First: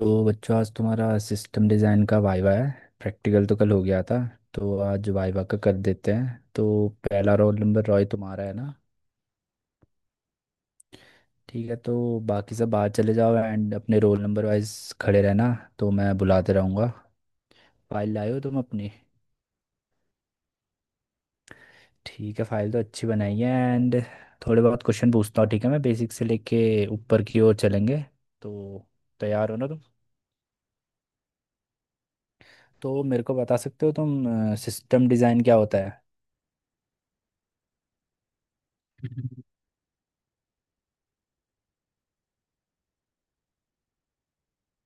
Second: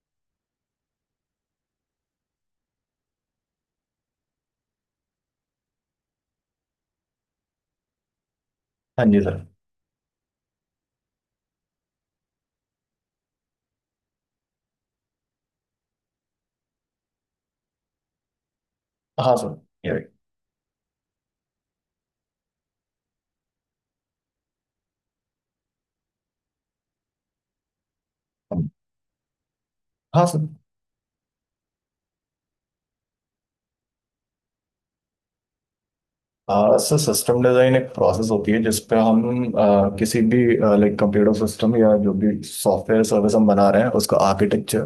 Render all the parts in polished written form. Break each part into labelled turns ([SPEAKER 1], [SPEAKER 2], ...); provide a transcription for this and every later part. [SPEAKER 1] तो बच्चों आज तुम्हारा सिस्टम डिज़ाइन का वाइवा है। प्रैक्टिकल तो कल हो गया था। तो आज वाइवा का कर देते हैं। तो पहला रोल नंबर रॉय तुम्हारा है ना।
[SPEAKER 2] हाँ जी सर।
[SPEAKER 1] ठीक है। तो बाकी सब बाहर चले जाओ एंड अपने रोल नंबर वाइज खड़े रहना। तो मैं बुलाते रहूँगा। फाइल लाए हो तुम अपनी।
[SPEAKER 2] हाँ सर, ये रही।
[SPEAKER 1] ठीक है, फाइल तो अच्छी बनाई है। एंड थोड़े बहुत क्वेश्चन पूछता हूँ, ठीक है। मैं बेसिक से लेके ऊपर की ओर चलेंगे।
[SPEAKER 2] हम-
[SPEAKER 1] तो तैयार हो ना तुम।
[SPEAKER 2] हाँ सर।
[SPEAKER 1] तो मेरे को बता सकते हो तुम, सिस्टम डिज़ाइन क्या होता
[SPEAKER 2] सर सिस्टम डिजाइन एक प्रोसेस होती है जिसपे
[SPEAKER 1] है।
[SPEAKER 2] हम किसी भी कंप्यूटर सिस्टम या जो भी सॉफ्टवेयर सर्विस हम बना रहे हैं उसका आर्किटेक्चर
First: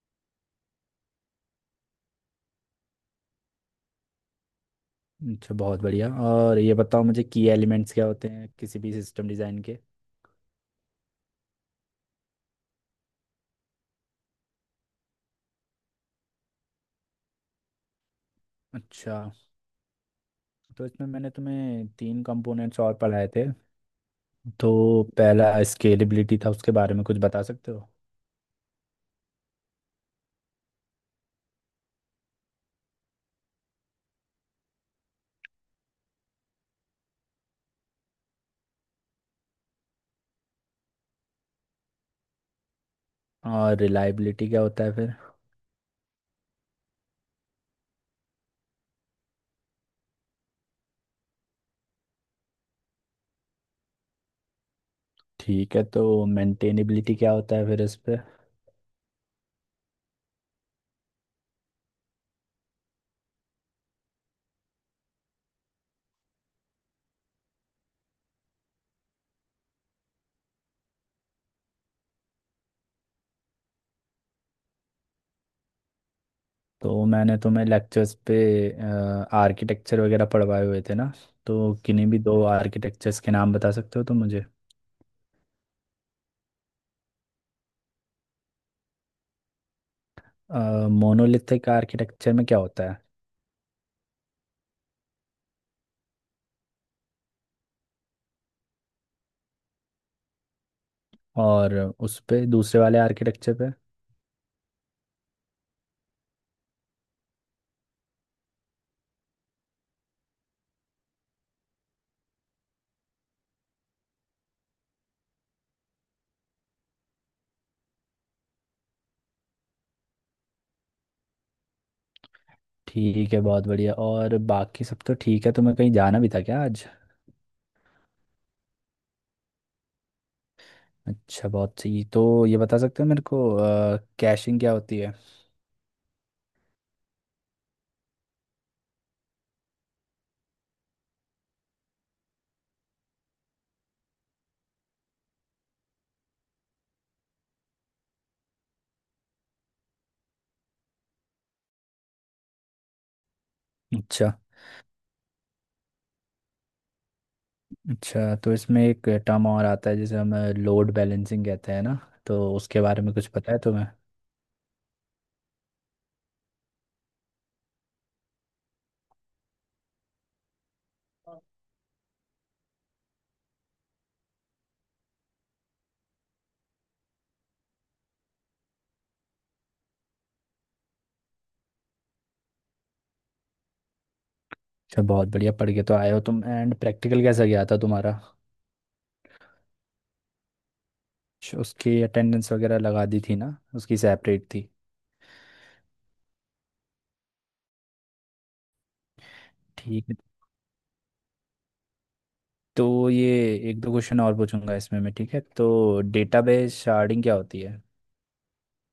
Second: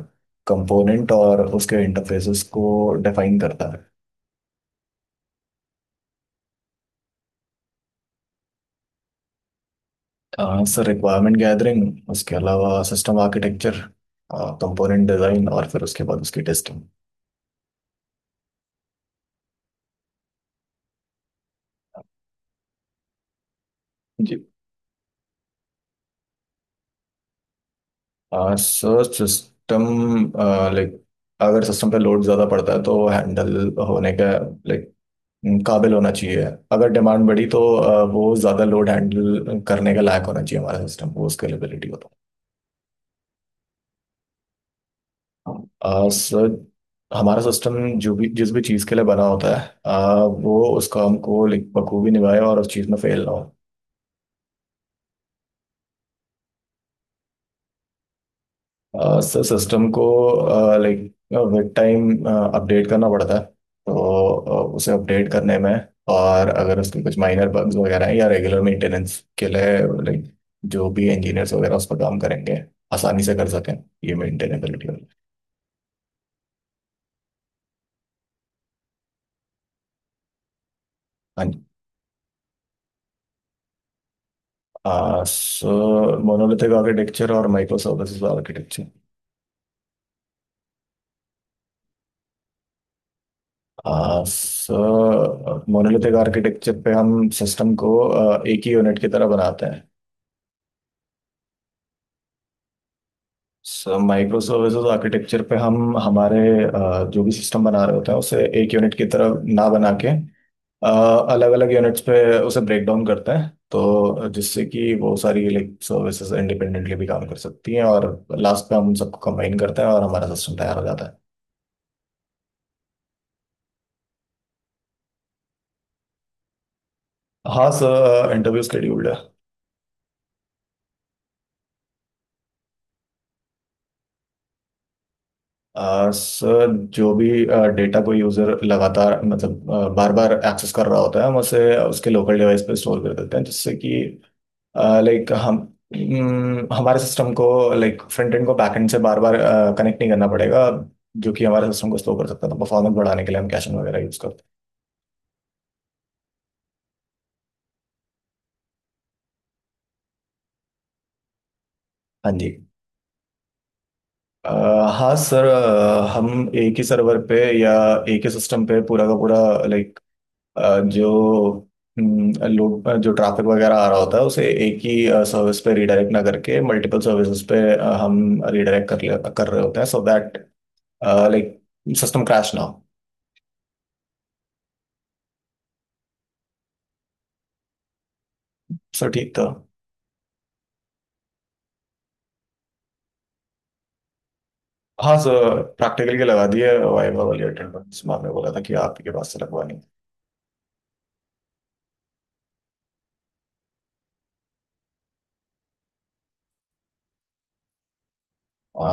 [SPEAKER 2] कंपोनेंट और उसके इंटरफेसेस को डिफाइन करता है।
[SPEAKER 1] अच्छा, बहुत बढ़िया। और ये बताओ मुझे की एलिमेंट्स क्या होते हैं किसी भी सिस्टम डिज़ाइन के।
[SPEAKER 2] सर रिक्वायरमेंट गैदरिंग, उसके अलावा सिस्टम आर्किटेक्चर, कंपोनेंट डिजाइन और फिर उसके बाद उसकी टेस्टिंग।
[SPEAKER 1] अच्छा, तो इसमें मैंने तुम्हें तीन कंपोनेंट्स और पढ़ाए थे।
[SPEAKER 2] जी।
[SPEAKER 1] तो पहला स्केलेबिलिटी था, उसके बारे में कुछ बता सकते हो।
[SPEAKER 2] सर सिस्टम, लाइक अगर सिस्टम पे लोड ज़्यादा पड़ता है तो हैंडल होने का लाइक काबिल होना चाहिए। अगर डिमांड बढ़ी तो वो ज़्यादा लोड हैंडल करने का लायक होना चाहिए हमारा सिस्टम, वो स्केलेबिलिटी हो तो।
[SPEAKER 1] और रिलायबिलिटी क्या होता है फिर।
[SPEAKER 2] अ, सर, हमारा सिस्टम जो भी जिस भी चीज़ के लिए बना होता है, वो उसका हमको बखूबी निभाए और उस चीज़ में फेल ना हो।
[SPEAKER 1] ठीक है, तो मेंटेनेबिलिटी क्या होता है फिर इस पे।
[SPEAKER 2] सिस्टम को लाइक विद टाइम अपडेट करना पड़ता है, तो उसे अपडेट करने में और अगर उसके कुछ माइनर बग्स वगैरह हैं या रेगुलर मेंटेनेंस के लिए लाइक जो भी इंजीनियर्स वगैरह उस पर काम करेंगे आसानी से कर सकें, ये मेंटेनेबिलिटी वाला।
[SPEAKER 1] तो मैंने तुम्हें लेक्चर्स पे आर्किटेक्चर वगैरह पढ़वाए हुए थे ना।
[SPEAKER 2] हाँ
[SPEAKER 1] तो
[SPEAKER 2] जी।
[SPEAKER 1] किन्हीं भी दो आर्किटेक्चर्स के नाम बता सकते हो तो मुझे।
[SPEAKER 2] सो मोनोलिथिक आर्किटेक्चर और micro services architecture.
[SPEAKER 1] Monolithic architecture में क्या होता है।
[SPEAKER 2] सो मोनोलिथिक आर्किटेक्चर पे हम सिस्टम को एक ही यूनिट की तरह बनाते हैं।
[SPEAKER 1] और उस पे दूसरे वाले आर्किटेक्चर पे।
[SPEAKER 2] माइक्रो सर्विसेज आर्किटेक्चर पे हम हमारे जो भी सिस्टम बना रहे होते हैं उसे एक यूनिट की तरह ना बना के अलग अलग यूनिट्स पे उसे ब्रेक डाउन करते हैं, तो जिससे कि वो सारी सर्विसेज इंडिपेंडेंटली भी काम कर सकती हैं और लास्ट पे हम उन सबको कंबाइन करते हैं और हमारा सिस्टम तैयार हो जाता है।
[SPEAKER 1] ठीक है, बहुत बढ़िया। और बाकी सब तो ठीक है, तुम्हें कहीं जाना भी था क्या आज।
[SPEAKER 2] हाँ सर, इंटरव्यू स्केड्यूल्ड है।
[SPEAKER 1] अच्छा, बहुत सही। तो ये बता सकते हो मेरे को, कैशिंग क्या होती है।
[SPEAKER 2] सर जो भी डेटा कोई यूजर लगातार मतलब बार बार एक्सेस कर रहा होता है हम उसे उसके लोकल डिवाइस पे स्टोर कर देते हैं, जिससे कि लाइक हम हमारे सिस्टम को फ्रंट एंड को बैक एंड से बार बार कनेक्ट नहीं करना पड़ेगा, जो कि हमारे सिस्टम को स्लो कर सकता है, तो परफॉर्मेंस बढ़ाने के लिए हम कैशन वगैरह यूज़
[SPEAKER 1] अच्छा।
[SPEAKER 2] करते
[SPEAKER 1] अच्छा, तो इसमें एक टर्म और आता है जिसे हम लोड बैलेंसिंग कहते हैं ना।
[SPEAKER 2] हैं। हाँ
[SPEAKER 1] तो
[SPEAKER 2] जी।
[SPEAKER 1] उसके बारे में कुछ पता है तुम्हें।
[SPEAKER 2] अ, हाँ सर, हम एक ही सर्वर पे या एक ही सिस्टम पे पूरा का पूरा लाइक जो लोग, जो ट्रैफिक वगैरह आ रहा होता है उसे एक ही सर्विस पे रिडायरेक्ट ना करके मल्टीपल सर्विसेज पे हम कर रहे होते हैं so that like system crash ना हो।
[SPEAKER 1] अच्छा, बहुत बढ़िया पढ़ के तो आए हो तुम। एंड प्रैक्टिकल कैसा गया था तुम्हारा।
[SPEAKER 2] सर ठीक था।
[SPEAKER 1] उसकी अटेंडेंस वगैरह लगा दी थी ना, उसकी सेपरेट थी।
[SPEAKER 2] हाँ सर, प्रैक्टिकल के लगा दिए, वाइवा वाली अटेंडेंस मैम ने बोला था कि आप ही के पास से लगवानी है।
[SPEAKER 1] ठीक है। तो ये एक दो क्वेश्चन और पूछूंगा इसमें मैं, ठीक है। तो डेटाबेस शार्डिंग क्या होती है।
[SPEAKER 2] आ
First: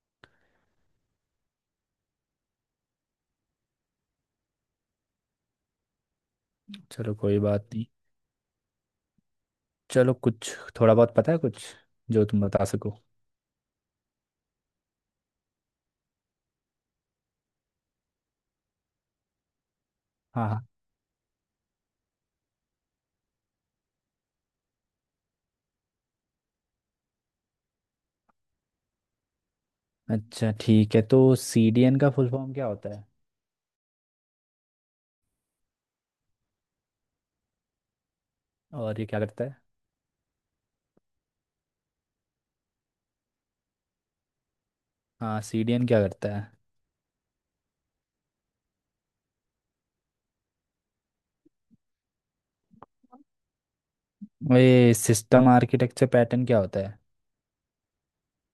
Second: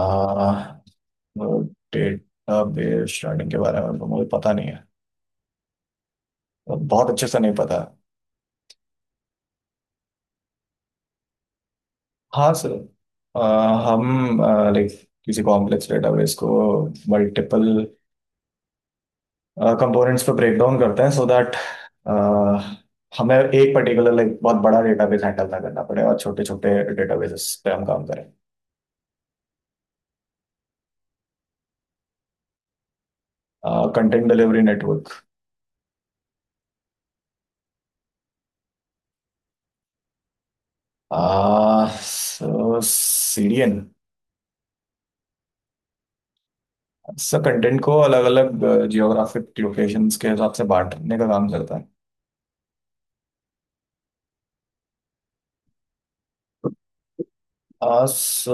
[SPEAKER 2] डेटा बेस स्टार्टिंग के बारे में तो मुझे पता नहीं है, बहुत
[SPEAKER 1] चलो,
[SPEAKER 2] अच्छे से
[SPEAKER 1] कोई
[SPEAKER 2] नहीं
[SPEAKER 1] बात
[SPEAKER 2] पता
[SPEAKER 1] नहीं।
[SPEAKER 2] है।
[SPEAKER 1] चलो, कुछ थोड़ा बहुत पता है कुछ जो तुम
[SPEAKER 2] हाँ
[SPEAKER 1] बता
[SPEAKER 2] सर,
[SPEAKER 1] सको।
[SPEAKER 2] हम लाइक किसी कॉम्प्लेक्स डेटाबेस को मल्टीपल कंपोनेंट्स पर
[SPEAKER 1] हाँ
[SPEAKER 2] ब्रेक
[SPEAKER 1] हाँ।
[SPEAKER 2] डाउन करते हैं सो दैट हमें एक पर्टिकुलर बहुत बड़ा डेटाबेस हैंडल ना करना पड़े और छोटे छोटे डेटाबेसेस पे हम काम करें।
[SPEAKER 1] अच्छा, ठीक है। तो सीडीएन का फुल फॉर्म क्या होता है।
[SPEAKER 2] Content delivery network.
[SPEAKER 1] और ये क्या करता है।
[SPEAKER 2] आ, सो सीरियन,
[SPEAKER 1] हाँ, सीडीएन क्या करता है।
[SPEAKER 2] सब कंटेंट को अलग अलग जियोग्राफिक लोकेशंस के हिसाब से बांटने का काम करता है।
[SPEAKER 1] ये सिस्टम आर्किटेक्चर पैटर्न क्या होता है।
[SPEAKER 2] आ, सो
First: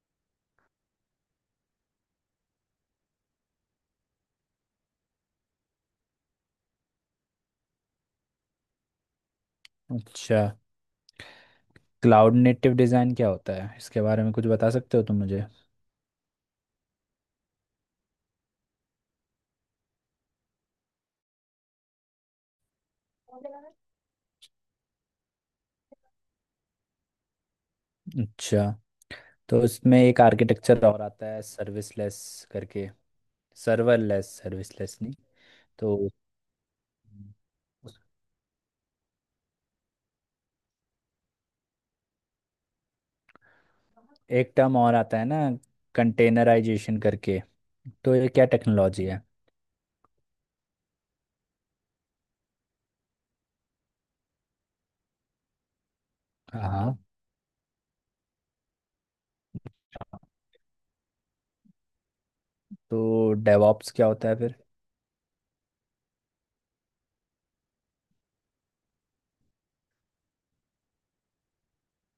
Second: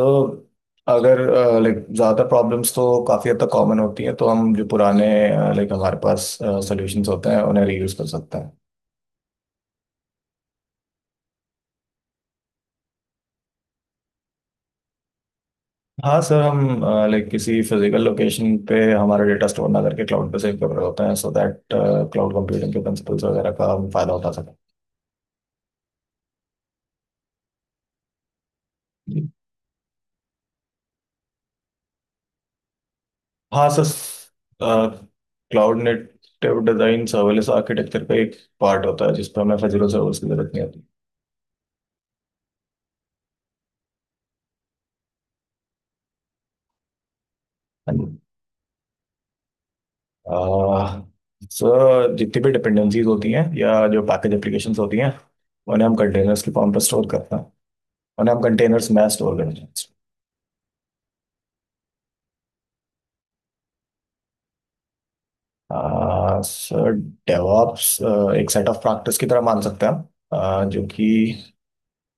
[SPEAKER 2] अगर ज़्यादा प्रॉब्लम्स तो काफ़ी हद तक कॉमन होती हैं तो हम जो पुराने हमारे पास सॉल्यूशंस होते हैं उन्हें रीयूज कर सकते हैं।
[SPEAKER 1] अच्छा, क्लाउड नेटिव डिज़ाइन क्या होता है, इसके बारे में कुछ बता सकते हो तुम मुझे।
[SPEAKER 2] हाँ सर, हम किसी फिजिकल लोकेशन पे हमारा डेटा स्टोर ना करके क्लाउड पे सेव कर रहे होते हैं सो दैट क्लाउड कंप्यूटिंग के प्रिंसिपल्स वगैरह का हम फायदा उठा सकें।
[SPEAKER 1] अच्छा, तो इसमें एक आर्किटेक्चर और आता है, सर्विसलेस करके।
[SPEAKER 2] हाँ सर।
[SPEAKER 1] सर्वरलेस, सर्विसलेस नहीं।
[SPEAKER 2] क्लाउड
[SPEAKER 1] तो
[SPEAKER 2] नेटिव डिजाइन सर्वलेस
[SPEAKER 1] उस-
[SPEAKER 2] आर्किटेक्चर का एक पार्ट होता है जिसपे हमें फिजिकल सर्वर्स की जरूरत नहीं होती।
[SPEAKER 1] एक टर्म और आता है ना, कंटेनराइजेशन करके।
[SPEAKER 2] हाँ
[SPEAKER 1] तो
[SPEAKER 2] जी।
[SPEAKER 1] ये क्या टेक्नोलॉजी है।
[SPEAKER 2] अह, सर जितनी भी डिपेंडेंसीज होती हैं या जो पैकेज एप्लीकेशंस होती हैं, उन्हें हम कंटेनर्स के फॉर्म पर
[SPEAKER 1] हाँ।
[SPEAKER 2] स्टोर करते हैं। उन्हें हम कंटेनर्स में स्टोर करते हैं।
[SPEAKER 1] तो डेवॉप्स क्या होता है फिर।
[SPEAKER 2] सर डेवऑप्स एक सेट ऑफ प्रैक्टिस की तरह मान सकते हैं हम, जो कि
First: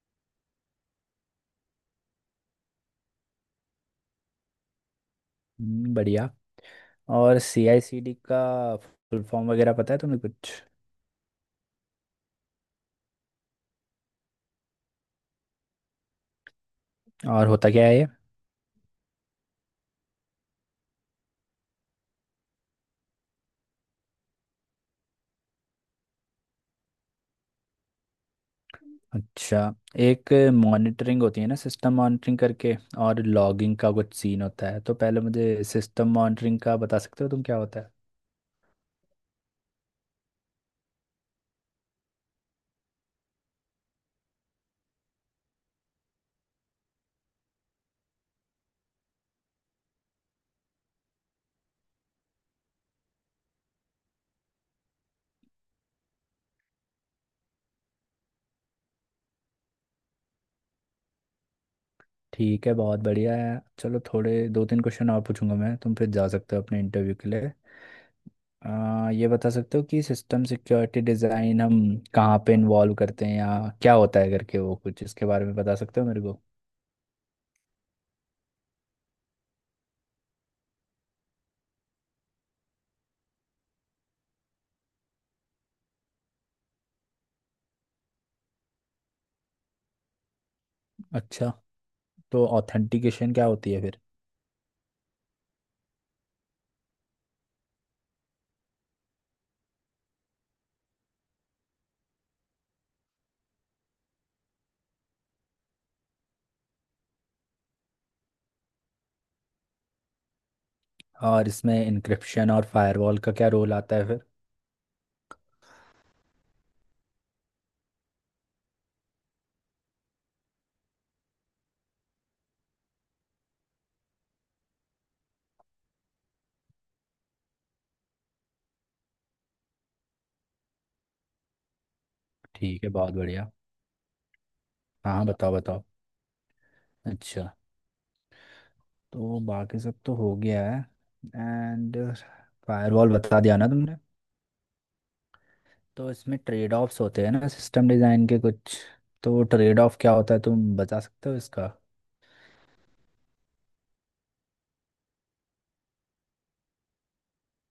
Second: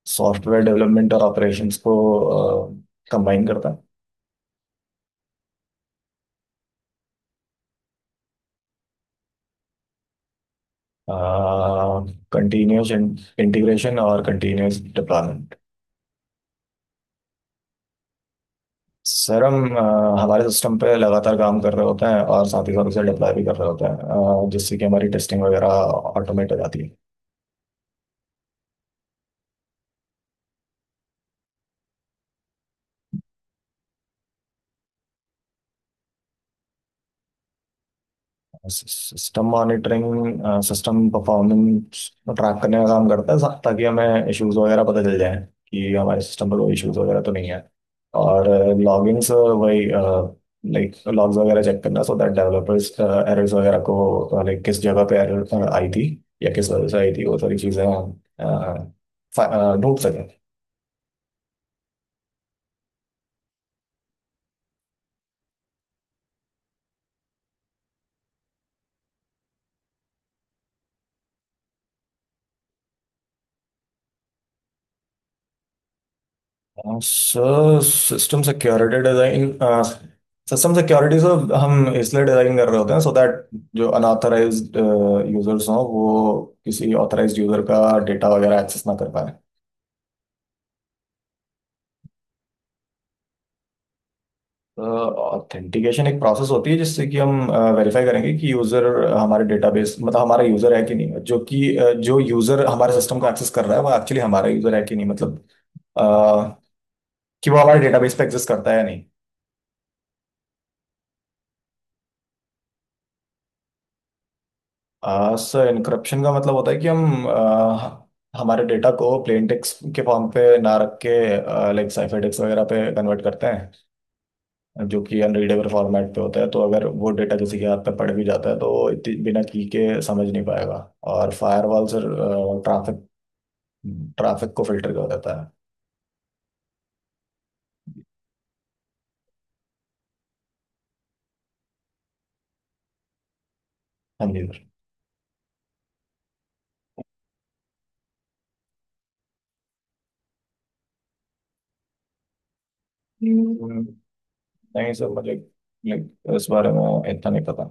[SPEAKER 2] सॉफ्टवेयर डेवलपमेंट और ऑपरेशंस को कंबाइन करता है।
[SPEAKER 1] बढ़िया। और सी आई सी डी का फुल फॉर्म वगैरह पता है तुम्हें कुछ।
[SPEAKER 2] कंटिन्यूस इंटीग्रेशन और कंटिन्यूस डिप्लॉयमेंट।
[SPEAKER 1] और होता क्या है ये।
[SPEAKER 2] सर हम हमारे सिस्टम पे लगातार काम कर रहे होते हैं और साथ ही साथ उसे डिप्लॉय भी कर रहे होते हैं, जिससे कि हमारी टेस्टिंग वगैरह ऑटोमेट हो जाती है।
[SPEAKER 1] अच्छा, एक मॉनिटरिंग होती है ना, सिस्टम मॉनिटरिंग करके। और लॉगिंग का कुछ सीन होता है। तो पहले मुझे सिस्टम मॉनिटरिंग का बता सकते हो तुम, क्या होता है।
[SPEAKER 2] System monitoring system performance track करने का काम करता है, ताकि हमें इश्यूज वगैरह पता चल जाए कि हमारे सिस्टम पर कोई इश्यूज वगैरह तो नहीं है। और लॉगिंग्स वही लॉग्स वगैरह चेक करना सो दैट डेवलपर्स एरर्स वगैरह को किस जगह पे एरर आई थी या किस वजह से आई थी वो सारी चीज़ें हम, ढूंढ सकें।
[SPEAKER 1] ठीक है, बहुत बढ़िया है। चलो, थोड़े दो तीन क्वेश्चन और पूछूंगा मैं, तुम फिर जा सकते हो अपने इंटरव्यू के लिए। ये बता सकते हो कि सिस्टम सिक्योरिटी डिज़ाइन हम कहाँ पे इन्वॉल्व करते हैं, या क्या होता है करके, वो कुछ इसके बारे में बता सकते हो मेरे को।
[SPEAKER 2] हाँ, sir system security design, system security sir हम इसलिए डिजाइन कर रहे होते हैं सो दैट जो अनऑथराइज्ड यूजर्स हों वो किसी ऑथराइज्ड यूजर का डेटा वगैरह एक्सेस ना कर पाए।
[SPEAKER 1] अच्छा, तो ऑथेंटिकेशन क्या होती है फिर।
[SPEAKER 2] ऑथेंटिकेशन एक प्रोसेस होती है जिससे कि हम वेरीफाई करेंगे कि यूजर हमारे डेटाबेस, मतलब हमारा यूजर है कि नहीं, जो कि जो यूजर हमारे सिस्टम को एक्सेस कर रहा है वो एक्चुअली हमारा यूजर है कि नहीं, मतलब अ, कि वो हमारे डेटाबेस पे एक्सेस करता है या नहीं।
[SPEAKER 1] और इसमें इंक्रिप्शन और फायरवॉल का क्या रोल आता है फिर।
[SPEAKER 2] सर इनक्रप्शन का मतलब होता है कि हम हमारे डेटा को प्लेन टेक्स्ट के फॉर्म पे ना रख के साइफर टेक्स्ट वगैरह पे कन्वर्ट करते हैं जो कि अनरीडेबल फॉर्मेट पे होता है, तो अगर वो डेटा किसी के हाथ पे पड़ भी जाता है तो वो बिना की के समझ नहीं पाएगा। और फायरवॉल सर
[SPEAKER 1] ठीक है,
[SPEAKER 2] ट्रैफिक
[SPEAKER 1] बहुत बढ़िया।
[SPEAKER 2] ट्रैफिक को फिल्टर कर
[SPEAKER 1] हाँ हाँ,
[SPEAKER 2] देता है।
[SPEAKER 1] बताओ बताओ। अच्छा, तो बाकी सब तो हो गया है। एंड फायरवॉल बता दिया ना तुमने।
[SPEAKER 2] हाँ जी सर।
[SPEAKER 1] तो इसमें ट्रेड ऑफ्स होते हैं ना सिस्टम डिज़ाइन के कुछ। तो ट्रेड ऑफ क्या होता है तुम बता सकते हो इसका।
[SPEAKER 2] हम्म, नहीं सर मुझे लाइक इस बारे में इतना नहीं पता।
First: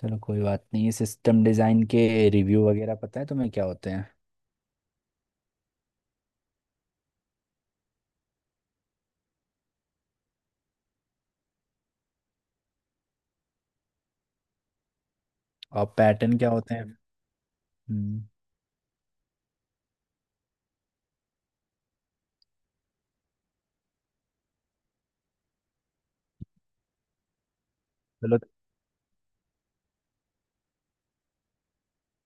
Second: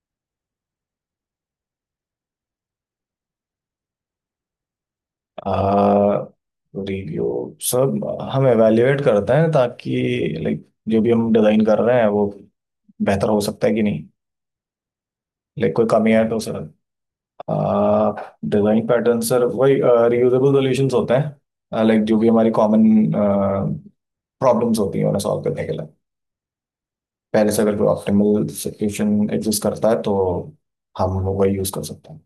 [SPEAKER 1] चलो, कोई बात नहीं। सिस्टम डिज़ाइन के रिव्यू वगैरह पता है तुम्हें क्या होते हैं।
[SPEAKER 2] आ, रिव्यू सब हम एवेल्युएट करते हैं ताकि जो भी हम डिजाइन कर रहे हैं वो बेहतर हो सकता है कि नहीं, कोई
[SPEAKER 1] और
[SPEAKER 2] कमी है
[SPEAKER 1] पैटर्न
[SPEAKER 2] तो
[SPEAKER 1] क्या
[SPEAKER 2] सर।
[SPEAKER 1] होते हैं। हम्म,
[SPEAKER 2] डिजाइन पैटर्न सर वही रियूजेबल सॉल्यूशंस होते हैं जो भी हमारी कॉमन प्रॉब्लम्स होती हैं उन्हें सॉल्व करने के लिए पहले से अगर कोई
[SPEAKER 1] चलो,
[SPEAKER 2] ऑप्टिमल सॉल्यूशन एग्जिस्ट करता है तो हम वही यूज कर सकते हैं।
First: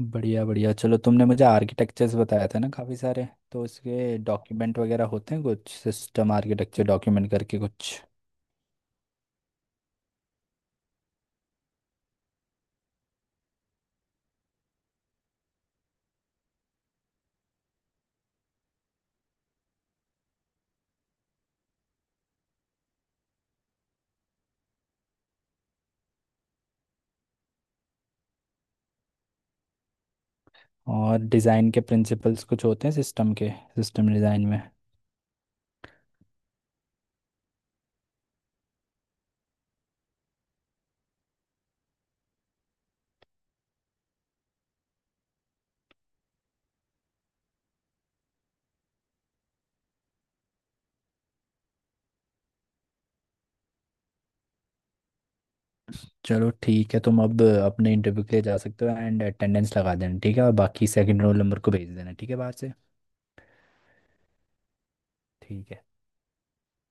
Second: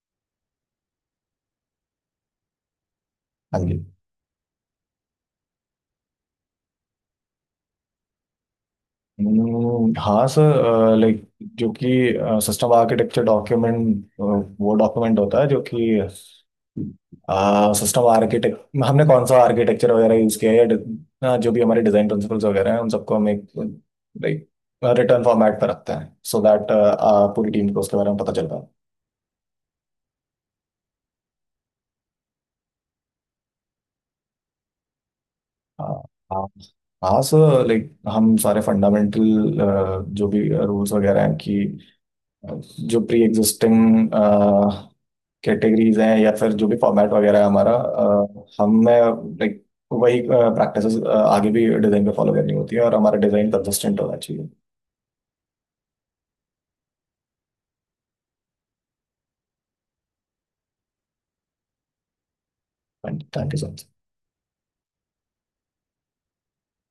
[SPEAKER 1] बढ़िया बढ़िया। चलो, तुमने मुझे आर्किटेक्चर्स बताया था ना काफ़ी सारे।
[SPEAKER 2] हाँ
[SPEAKER 1] तो
[SPEAKER 2] जी।
[SPEAKER 1] इसके डॉक्यूमेंट वगैरह होते हैं कुछ, सिस्टम आर्किटेक्चर डॉक्यूमेंट करके कुछ।
[SPEAKER 2] हाँ सर लाइक जो कि सिस्टम आर्किटेक्चर डॉक्यूमेंट वो डॉक्यूमेंट होता है जो कि सिस्टम आर्किटेक्ट, हमने कौन सा आर्किटेक्चर वगैरह यूज़ किया है या जो भी हमारे डिज़ाइन प्रिंसिपल्स वगैरह हैं उन सबको हम एक रिटर्न फॉर्मेट पर रखते हैं सो दैट पूरी टीम को उसके बारे में पता चल पाए।
[SPEAKER 1] और डिज़ाइन के प्रिंसिपल्स कुछ होते हैं सिस्टम के, सिस्टम डिज़ाइन में।
[SPEAKER 2] हाँ हाँ हाँ सर हम सारे फंडामेंटल जो भी रूल्स वगैरह हैं कि जो प्री एग्जिस्टिंग कैटेगरीज हैं या फिर जो भी फॉर्मेट वगैरह है हमारा, हमें लाइक वही प्रैक्टिसेस आगे भी डिजाइन पे फॉलो करनी होती है और हमारा डिजाइन कंसिस्टेंट होना चाहिए।
[SPEAKER 1] चलो ठीक है, तुम अब अपने इंटरव्यू के लिए जा सकते हो। एंड अटेंडेंस लगा देना, ठीक है। और बाकी सेकंड रोल नंबर को भेज देना, ठीक है, बाहर से।
[SPEAKER 2] Thank you sir.
[SPEAKER 1] ठीक है।